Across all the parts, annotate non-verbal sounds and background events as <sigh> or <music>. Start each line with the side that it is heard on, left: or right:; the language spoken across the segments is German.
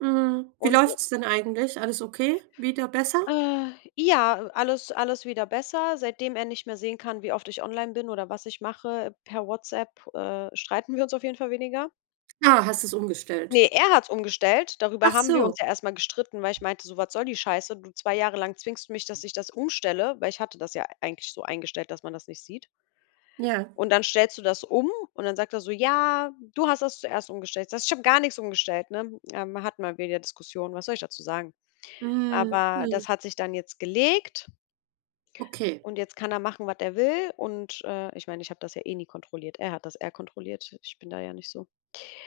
right: Mhm. Wie
left: Und äh
right: läuft's denn eigentlich? Alles okay? Wieder besser?
left: Äh, ja, alles alles wieder besser. Seitdem er nicht mehr sehen kann, wie oft ich online bin oder was ich mache per WhatsApp, äh, streiten wir uns auf jeden Fall weniger.
right: Ah, hast du's umgestellt?
left: Ne, er hat's umgestellt. Darüber
right: Ach
left: haben wir
right: so.
left: uns ja erst mal gestritten, weil ich meinte so: „Was soll die Scheiße? Du, 2 Jahre lang zwingst du mich, dass ich das umstelle“ weil ich hatte das ja e eigentlich so eingestellt, dass man das nicht sieht.
right: Ja.
left: Und dann stellst du das um und dann sagt er so: „Ja, du hast das zuerst umgestellt.“ Ich sage so: „Ich habe gar nichts umgestellt,“ ne? Ähm, hatten wir wieder Diskussionen. Was soll ich dazu sagen?
right: Mhm.
left: Aber das
right: Mhm.
left: hat sich dann jetzt gelegt
right: Okay.
left: und jetzt kann er machen, was er will und äh, ich meine, ich habe das ja eh nie kontrolliert. Er hat das eher kontrolliert. Ich bin da ja nicht so.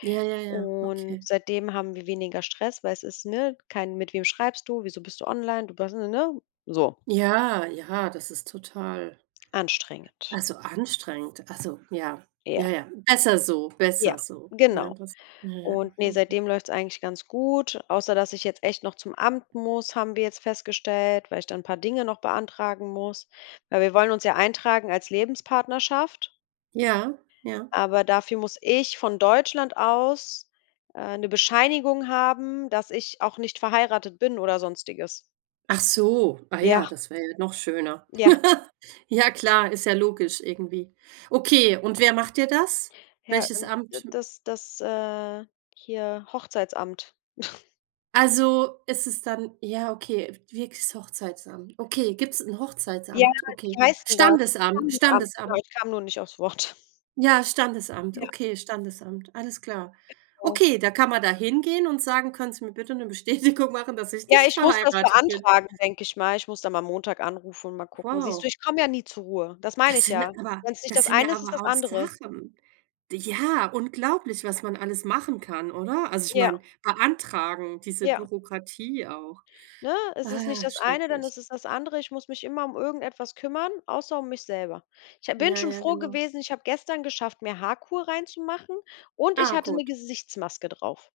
right: Ja, ja, ja.
left: Und
right: Okay.
left: seitdem haben wir weniger Stress, weil es ist, ne, kein: „Mit wem schreibst du, wieso bist du online?“ Du bas ne ne? So.
right: Ja, ja, das ist total
left: Anstrengend.
right: also, anstrengend, also, ja, ja,
left: Ja.
right: ja. Besser so, besser
left: Ja.
right: so. Ja
left: Genau.
right: das, ja ja,
left: Und
right: auf
left: ne,
right: jeden Fall.
left: seitdem läuft's eigentlich ganz gut, außer dass ich jetzt echt noch zum Amt muss, haben wir jetzt festgestellt, weil ich da 'n paar Dinge noch beantragen muss. Weil wir wollen uns ja eintragen als Lebenspartnerschaft
right: Ja, ja.
left: aber dafür muss ich von Deutschland aus, äh, 'ne Bescheinigung haben, dass ich auch nicht verheiratet bin oder sonstiges.
right: Ach so, ah,
left: Ja.
right: ja, das wäre ja noch schöner.
left: Ja.
right: <laughs> Ja klar, ist ja logisch irgendwie. Okay, und wer macht dir das?
left: Ja,
right: Welches
left: un d
right: Amt? M
left: das das äh, hier Hochzeitsamt. <chuckles>
right: Also, es ist dann Ja, okay, wirklich's Hochzeitsamt. Okay, gibt's 'n
left: Ja,
right: Hochzeitsamt? Okay.
left: wie heißt denn das?
right: Standesamt,
left: Standesamt, genau.
right: Standesamt.
left: Kam nur nicht aufs Wort.
right: Ja, Standesamt,
left: Ja.
right: okay, Standesamt, alles klar.
left: Genau.
right: Okay, da kann man da hingehen und sagen: „Können sie mir bitte 'ne Bestätigung machen, dass ich
left: Ja,
right: nicht
left: ich muss das
right: verheiratet bin?“ <chuckles>
left: beantragen, denke ich mal. Ich muss da mal Montag anrufen und mal gucken. Siehst du,
right: Wow.
left: ich komme ja nie zur Ruhe. Das meine
right: Das
left: ich
right: sind
left: ja.
right: aber
left: Wenn es nicht
right: das
left: das
right: sind ja
left: eine ist, ist es
right: aber
left: das
right: auch
left: andere.
right: Sachen. D ja, unglaublich, was man alles machen kann, oder? Also, ich
left: Ja.
right: meine, beantragen. Diese
left: Ja.
right: Bürokratie auch.
left: Ne, es ist nicht
right: Ah,
left: das eine, dann
right: schrecklich.
left: ist es das andere. Ich muss mich immer um irgendetwas kümmern, außer um mich selber. Ich ha bin
right: Ja,
left: schon
right: ja,
left: froh
right: genau.
left: gewesen, ich habe gestern geschafft, mir Haarkur reinzumachen und ich
right: Ah,
left: hatte 'ne
right: gut.
left: Gesichtsmaske drauf.